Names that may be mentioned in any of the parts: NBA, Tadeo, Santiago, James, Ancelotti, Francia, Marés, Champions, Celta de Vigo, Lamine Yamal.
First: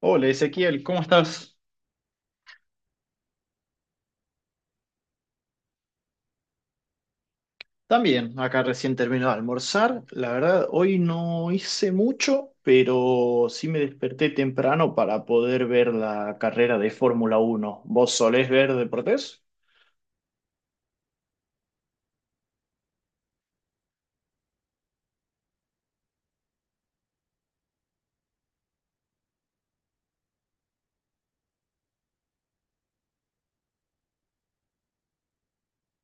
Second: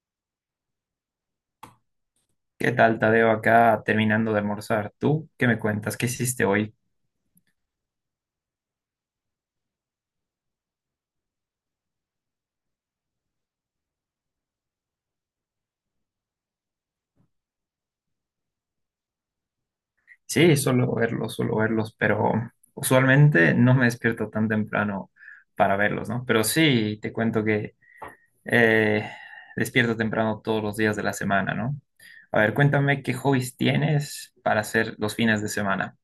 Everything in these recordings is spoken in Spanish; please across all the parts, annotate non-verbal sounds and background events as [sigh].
Hola Ezequiel, ¿cómo estás? ¿Qué tal, Tadeo? Acá terminando de almorzar. ¿Tú qué me cuentas? ¿Qué hiciste hoy? También, acá recién termino de almorzar. La verdad, hoy no hice mucho, pero sí me desperté temprano para poder ver la carrera de Fórmula 1. ¿Vos solés ver deportes? Sí, suelo verlos, pero usualmente no me despierto tan temprano para verlos, ¿no? Pero sí, te cuento que eh, despierto temprano todos los días de la semana, ¿no? A ver, cuéntame qué hobbies tienes para hacer los fines de semana.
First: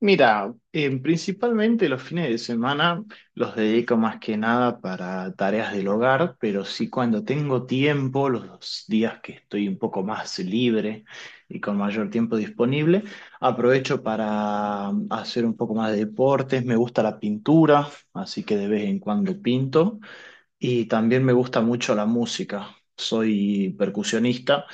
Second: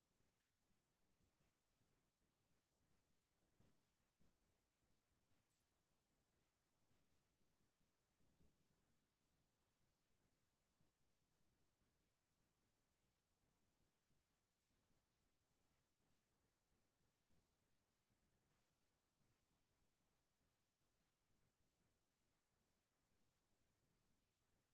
Mira, principalmente los fines de semana los dedico más que nada para tareas del hogar, pero sí cuando tengo tiempo, los días que estoy un poco más libre y con mayor tiempo disponible, aprovecho para hacer un poco más de deportes. Me gusta la pintura, así que de vez en cuando pinto y también me gusta mucho la música. Soy percusionista.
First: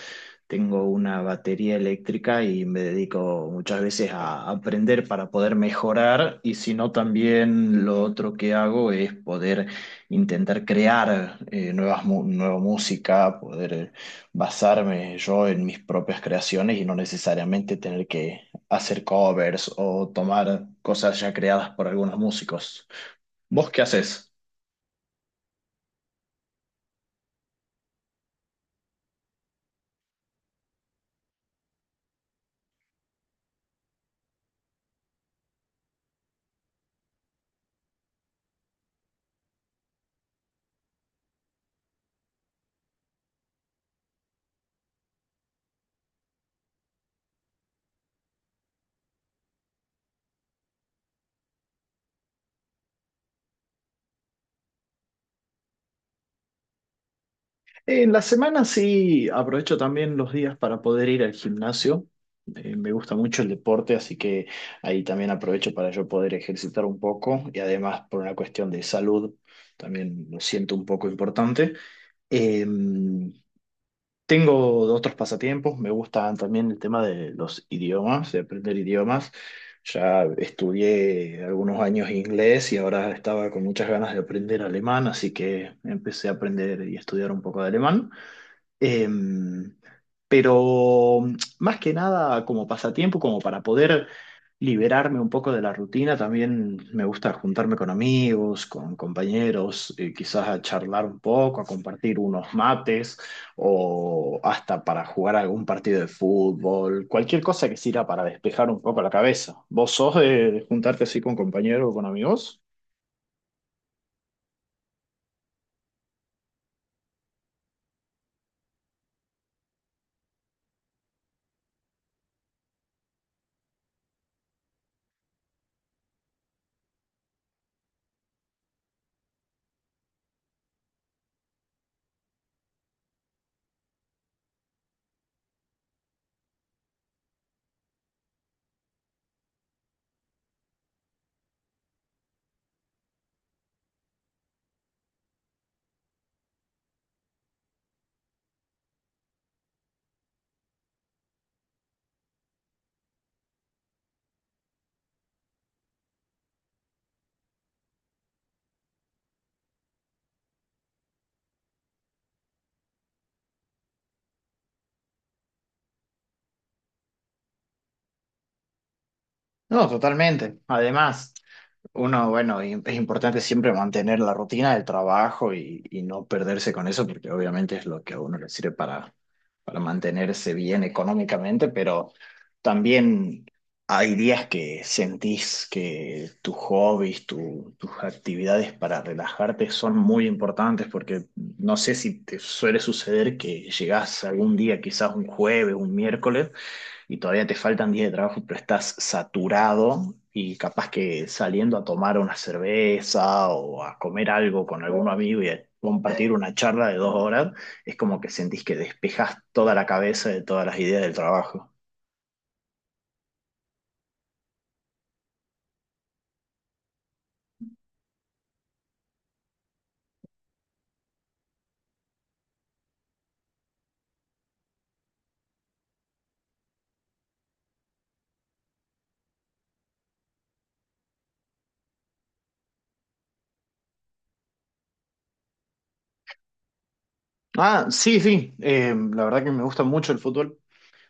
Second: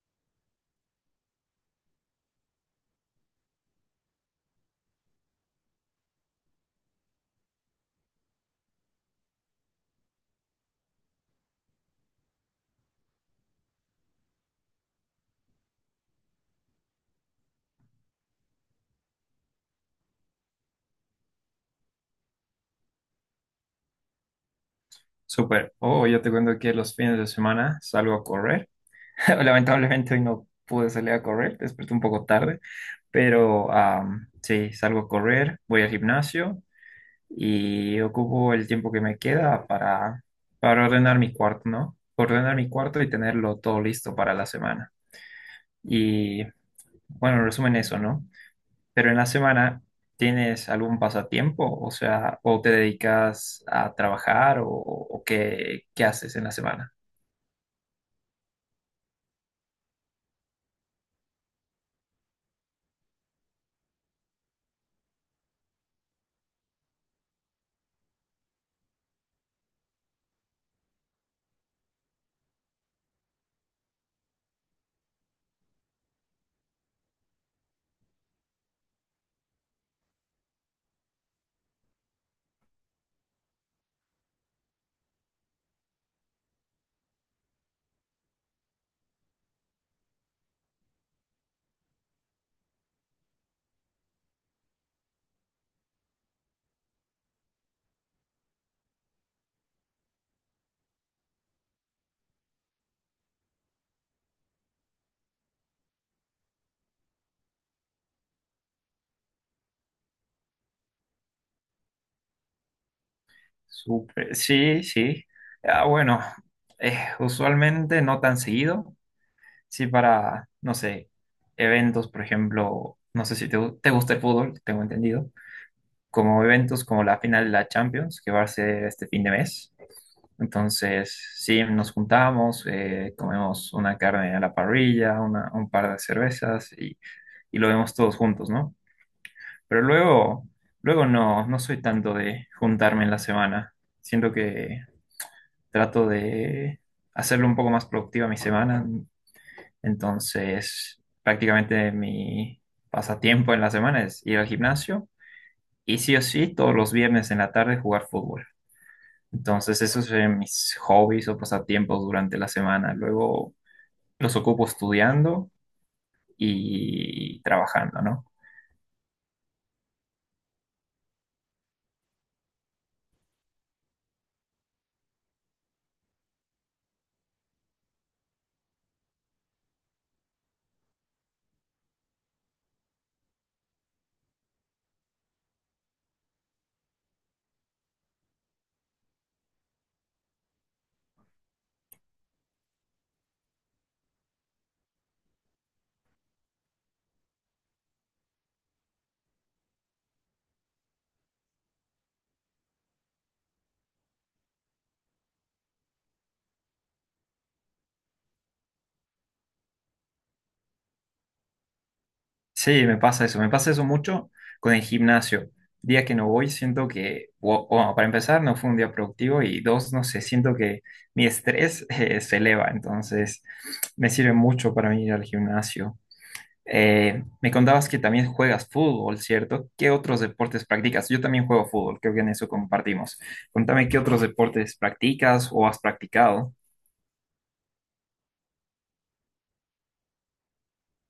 Tengo una batería eléctrica y me dedico muchas veces a aprender para poder mejorar y si no también lo otro que hago es poder intentar crear nueva música, poder basarme yo en mis propias creaciones y no necesariamente tener que hacer covers o tomar cosas ya creadas por algunos músicos. ¿Vos qué haces? Súper. Oh, yo te cuento que los fines de semana salgo a correr. [laughs] Lamentablemente hoy no pude salir a correr, desperté un poco tarde. Pero sí, salgo a correr, voy al gimnasio y ocupo el tiempo que me queda para ordenar mi cuarto, ¿no? Ordenar mi cuarto y tenerlo todo listo para la semana. Y bueno, en resumen eso, ¿no? Pero en la semana, ¿tienes algún pasatiempo? O sea, ¿o te dedicas a trabajar o qué, qué haces en la semana? En la semana sí aprovecho también los días para poder ir al gimnasio. Me gusta mucho el deporte, así que ahí también aprovecho para yo poder ejercitar un poco y además por una cuestión de salud también lo siento un poco importante. Eh, Tengo otros pasatiempos, me gusta también el tema de los idiomas, de aprender idiomas. Ya estudié algunos años inglés y ahora estaba con muchas ganas de aprender alemán, así que empecé a aprender y estudiar un poco de alemán. Em, pero más que nada como pasatiempo, como para poder liberarme un poco de la rutina, también me gusta juntarme con amigos, con compañeros, quizás a charlar un poco, a compartir unos mates o hasta para jugar algún partido de fútbol, cualquier cosa que sirva para despejar un poco la cabeza. ¿Vos sos de juntarte así con compañeros o con amigos? Súper, sí, sí. Ah, bueno, usualmente no tan seguido. Sí, para, no sé, eventos, por ejemplo, no sé si te gusta el fútbol, tengo entendido, como eventos como la final de la Champions, que va a ser este fin de mes. Entonces, sí, nos juntamos, comemos una carne a la parrilla, un par de cervezas y lo vemos todos juntos, ¿no? Pero luego no, no soy tanto de juntarme en la semana. Siento que trato de hacerlo un poco más productiva mi semana. Entonces, prácticamente mi pasatiempo en la semana es ir al gimnasio y sí o sí todos los viernes en la tarde jugar fútbol. Entonces, esos son mis hobbies o pasatiempos durante la semana. Luego los ocupo estudiando y trabajando, ¿no? No, totalmente. Además, uno, bueno, es importante siempre mantener la rutina del trabajo y no perderse con eso, porque obviamente es lo que a uno le sirve para mantenerse bien económicamente, pero también hay días que sentís que tus hobbies, tus actividades para relajarte son muy importantes, porque no sé si te suele suceder que llegás algún día, quizás un jueves, un miércoles y todavía te faltan días de trabajo, pero estás saturado y capaz que saliendo a tomar una cerveza o a comer algo con algún amigo y a compartir una charla de 2 horas, es como que sentís que despejas toda la cabeza de todas las ideas del trabajo. Sí, me pasa eso mucho con el gimnasio. Día que no voy, siento que, bueno, para empezar, no fue un día productivo y dos, no sé, siento que mi estrés [laughs] se eleva, entonces me sirve mucho para mí ir al gimnasio. Me contabas que también juegas fútbol, ¿cierto? ¿Qué otros deportes practicas? Yo también juego fútbol, creo que en eso compartimos. Contame qué otros deportes practicas o has practicado. Ah, sí, sí, la verdad que me gusta mucho el fútbol.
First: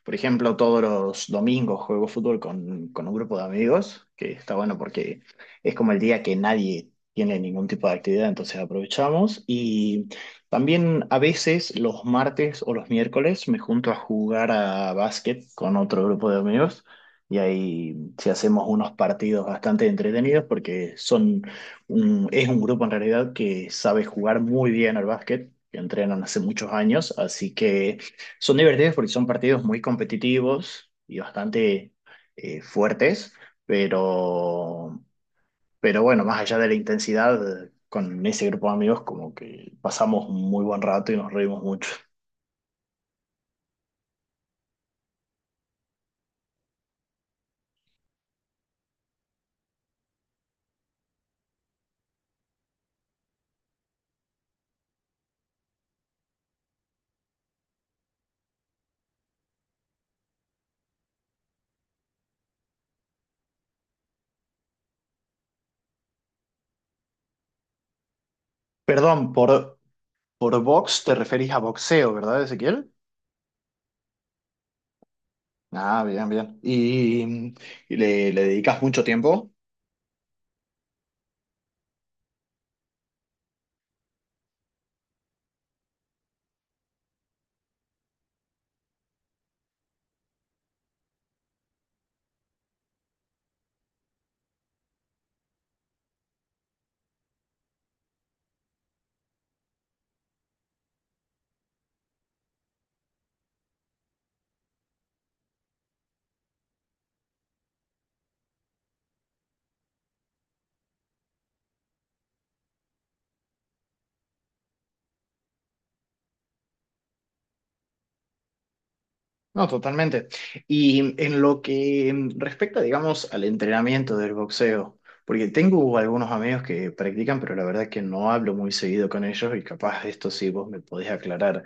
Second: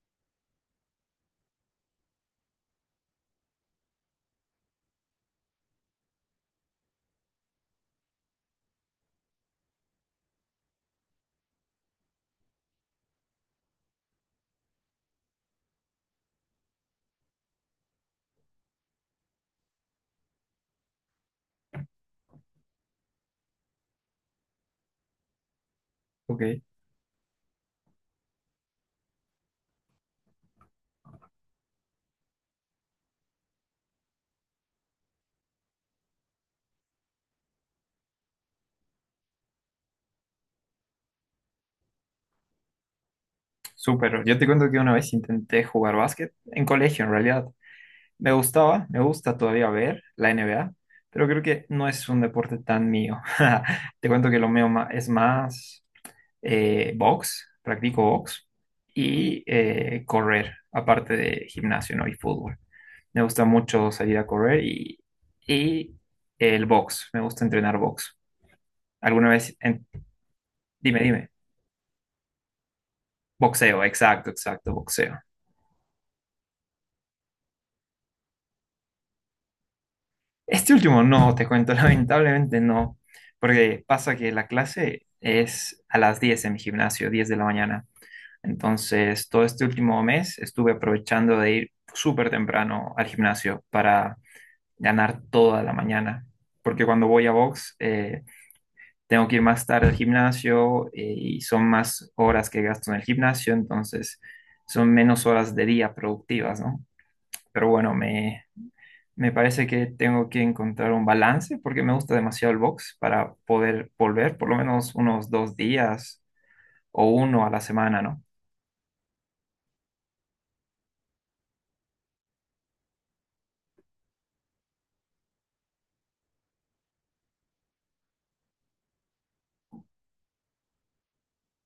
Por ejemplo, todos los domingos juego fútbol con un grupo de amigos, que está bueno porque es como el día que nadie tiene ningún tipo de actividad, entonces aprovechamos. Y también a veces los martes o los miércoles me junto a jugar a básquet con otro grupo de amigos. Y ahí sí hacemos unos partidos bastante entretenidos porque son es un grupo en realidad que sabe jugar muy bien al básquet, que entrenan hace Ok, muchos años, así que son divertidos porque son partidos muy competitivos y bastante fuertes, pero, pero bueno, más allá de la intensidad, con ese grupo de amigos como que pasamos un muy buen rato y nos reímos mucho. súper. Yo te cuento que una vez intenté jugar básquet en colegio, en realidad. Me gustaba, me gusta todavía ver la NBA, pero creo que no es un deporte tan mío. [laughs] Te cuento que lo mío es más box, practico box y correr, aparte de gimnasio, ¿no? Y fútbol. Me gusta mucho salir a correr y el box, me gusta entrenar box. ¿Alguna Perdón, vez? Por Dime, box te dime. referís a boxeo, ¿verdad, Ezequiel? Boxeo, exacto, exacto, boxeo. Ah, bien, bien. ¿ Le dedicas mucho tiempo? Este último no, te cuento, [laughs] lamentablemente no, porque pasa que la clase es a las 10 en mi gimnasio, 10 de la mañana. Entonces, todo este último mes estuve aprovechando de ir súper temprano al gimnasio para ganar toda la mañana, porque cuando voy a box tengo que ir más tarde al gimnasio y son más horas que gasto en el gimnasio, entonces son menos horas de día productivas, ¿no? Pero bueno, me parece que tengo que encontrar un balance porque me gusta demasiado el box para poder volver por lo menos unos 2 días o uno a la semana, ¿no? No, totalmente. Y en lo que respecta, digamos, al entrenamiento del boxeo, porque tengo algunos amigos que practican, pero la verdad que no hablo muy seguido con ellos y capaz esto sí vos me podés aclarar.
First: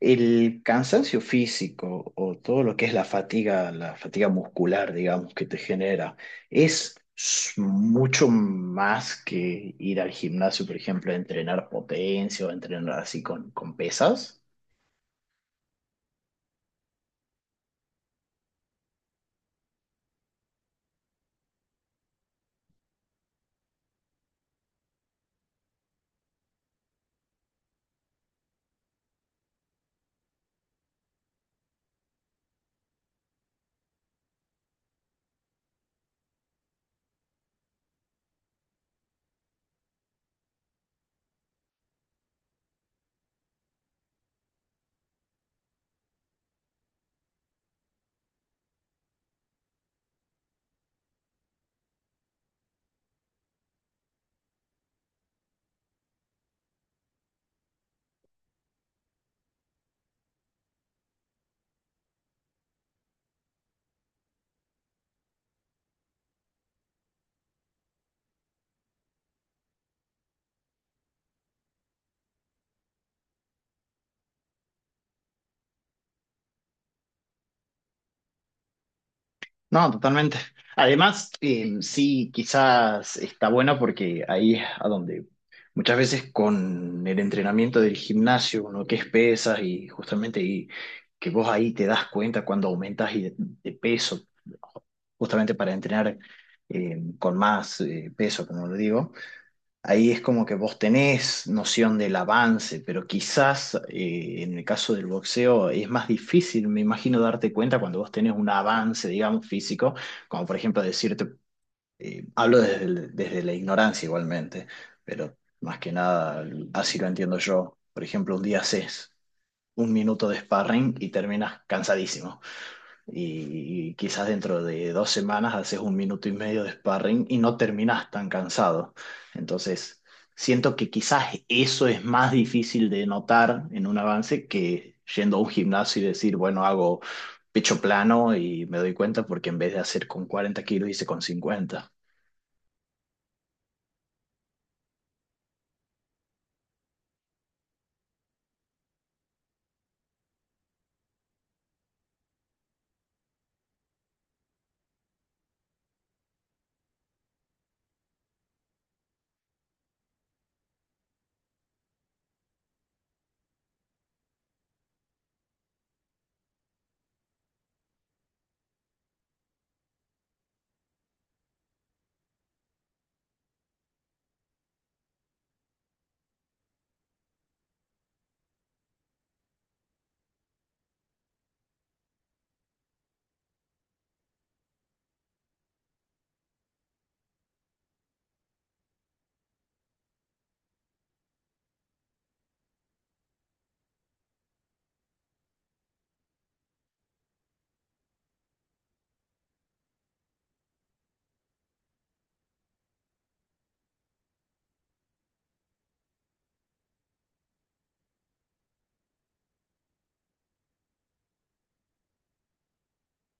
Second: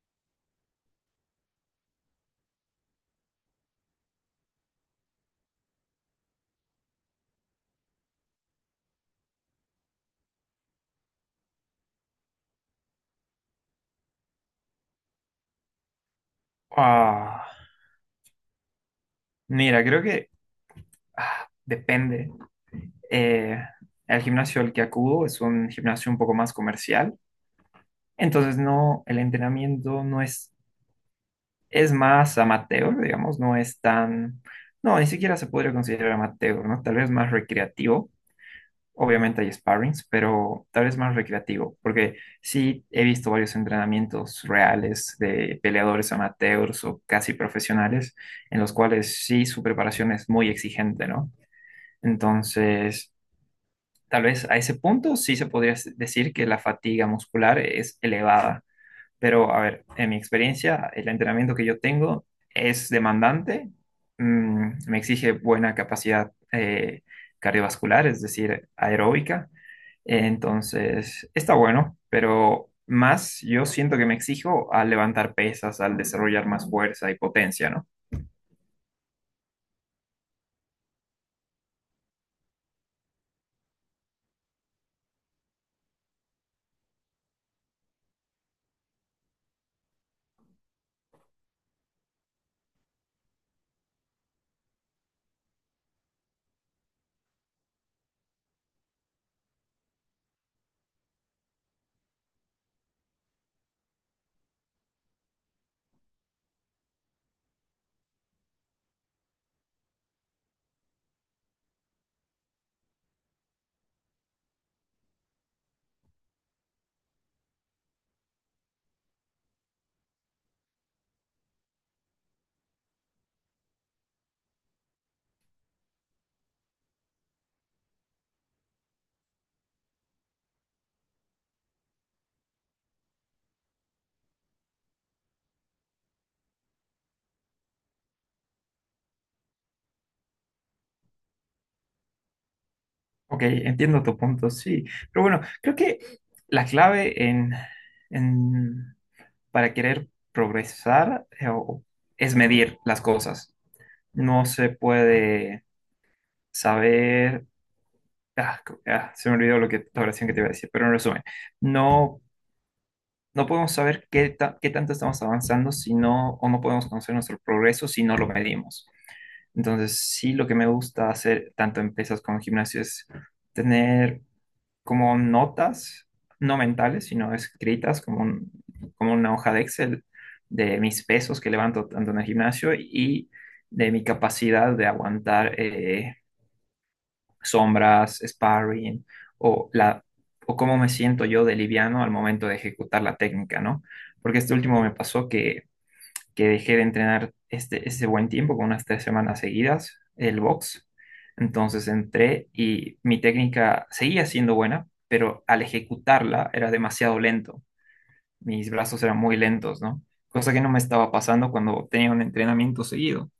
El cansancio físico o todo lo que es la fatiga muscular, digamos, que te genera, mucho más que ir al gimnasio, por ejemplo, a entrenar potencia o entrenar así con pesas. Ah, mira, creo que depende. Eh, el gimnasio al que acudo es un gimnasio un poco más comercial, entonces no, el entrenamiento no es más amateur, digamos, no es tan, no, ni siquiera se podría considerar amateur, ¿no? Tal vez más recreativo. Obviamente hay sparrings, pero tal vez más recreativo, porque sí he visto varios entrenamientos reales de peleadores amateurs o casi profesionales, en los cuales sí su preparación es muy exigente, ¿no? Entonces, tal vez a ese punto sí se podría decir que la fatiga muscular es elevada, pero, a ver, en mi experiencia, el entrenamiento que yo tengo es demandante, me exige buena capacidad cardiovascular, es decir, aeróbica. Entonces, está bueno, pero más yo siento que me exijo al levantar pesas, al desarrollar más fuerza y potencia, ¿no? No, totalmente. Además, sí, quizás está bueno porque ahí es a donde muchas veces con el entrenamiento del gimnasio, uno que es pesas y justamente que vos ahí te das cuenta cuando aumentas de peso, justamente para entrenar con más peso, como lo digo. Ahí es como que vos tenés noción del avance, pero quizás en el caso del boxeo es más difícil, me imagino, darte cuenta cuando vos tenés un avance, digamos, físico, como por ejemplo decirte, hablo desde, desde la ignorancia igualmente, pero más que nada así lo entiendo yo. Por ejemplo, un día haces un minuto de sparring y terminas cansadísimo y quizás dentro de 2 semanas haces un minuto y medio de sparring y no terminas tan cansado. Entonces, siento que quizás eso es más difícil de notar en un avance que yendo a un gimnasio y decir, bueno, hago pecho plano y me doy cuenta porque en vez de hacer con 40 kilos hice con 50. Ok, entiendo tu punto, sí. Pero bueno, creo que la clave en- para querer progresar es medir las cosas. No se puede saber. Ah, se me olvidó lo que, la oración que te iba a decir, pero en resumen, no, no podemos saber qué tanto estamos avanzando si no, o no podemos conocer nuestro progreso si no lo medimos. Entonces, sí, lo que me gusta hacer, tanto en pesas como en gimnasio, es tener como notas, no mentales, sino escritas, como una hoja de Excel de mis pesos que levanto tanto en el gimnasio y de mi capacidad de aguantar, sombras, sparring o la o cómo me siento yo de liviano al momento de ejecutar la técnica, ¿no? Porque este último me pasó que dejé de entrenar ese buen tiempo, con unas 3 semanas seguidas, el box. Entonces entré y mi técnica seguía siendo buena, pero al ejecutarla era demasiado lento. Mis brazos eran muy lentos, ¿no? Cosa que no me estaba pasando cuando tenía un entrenamiento seguido.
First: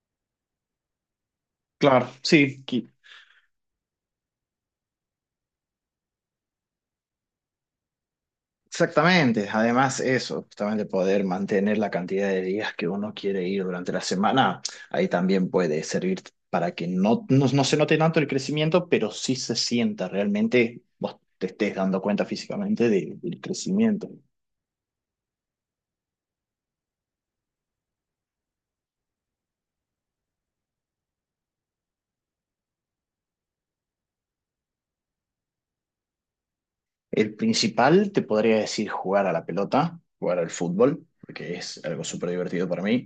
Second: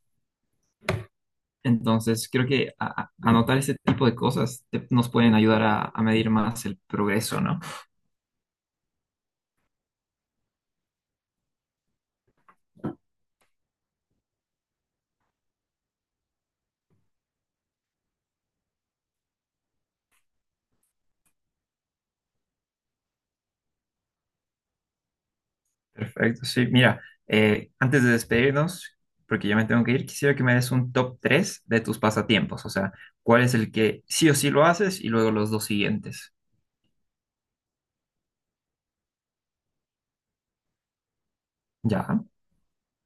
Claro, Entonces, creo sí, que anotar ese tipo de cosas nos pueden ayudar a medir más el progreso, ¿no? exactamente, además eso, justamente poder mantener la cantidad de días que uno quiere ir durante la semana, ahí también puede servir para que no se note tanto el crecimiento, pero sí se sienta realmente, vos te estés dando cuenta físicamente del crecimiento. Perfecto, sí. Mira, antes de despedirnos, porque ya me tengo que ir, quisiera que me des un top 3 de tus pasatiempos, o sea, cuál es el que sí o sí lo haces y luego los dos siguientes. El principal, te podría decir jugar a la pelota, jugar al fútbol, porque es algo Ya. súper divertido para mí.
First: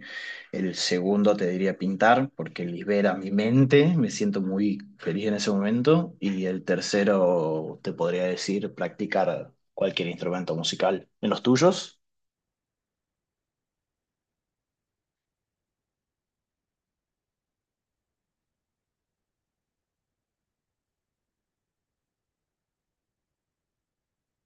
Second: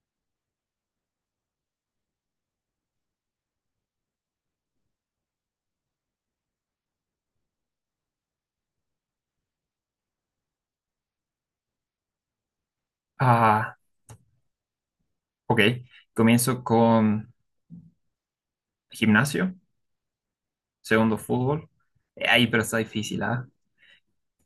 El segundo, te diría pintar, porque libera mi mente, me siento muy feliz en ese momento. Y el tercero, te podría decir practicar cualquier instrumento musical. ¿En los tuyos? Ah, ok. Comienzo con gimnasio, segundo fútbol. Ahí, pero está difícil, ¿ah?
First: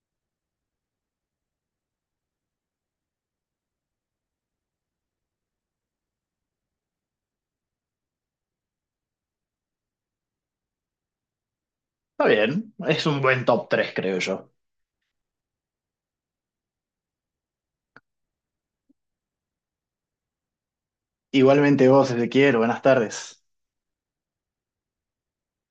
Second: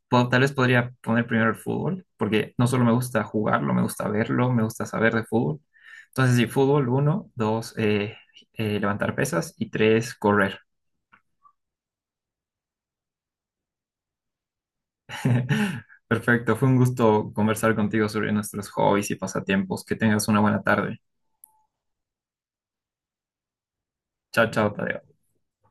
Tal vez podría poner primero el fútbol, porque no solo me gusta jugarlo, me gusta verlo, me gusta saber de fútbol. Entonces, sí, fútbol, uno, dos, levantar pesas y tres, correr. Está bien, es un buen top 3, creo yo. [laughs] Perfecto, fue un gusto conversar contigo sobre nuestros hobbies y pasatiempos. Que tengas una buena tarde. Igualmente vos, Ezequiel, buenas tardes. Chao, chao, Tadeo.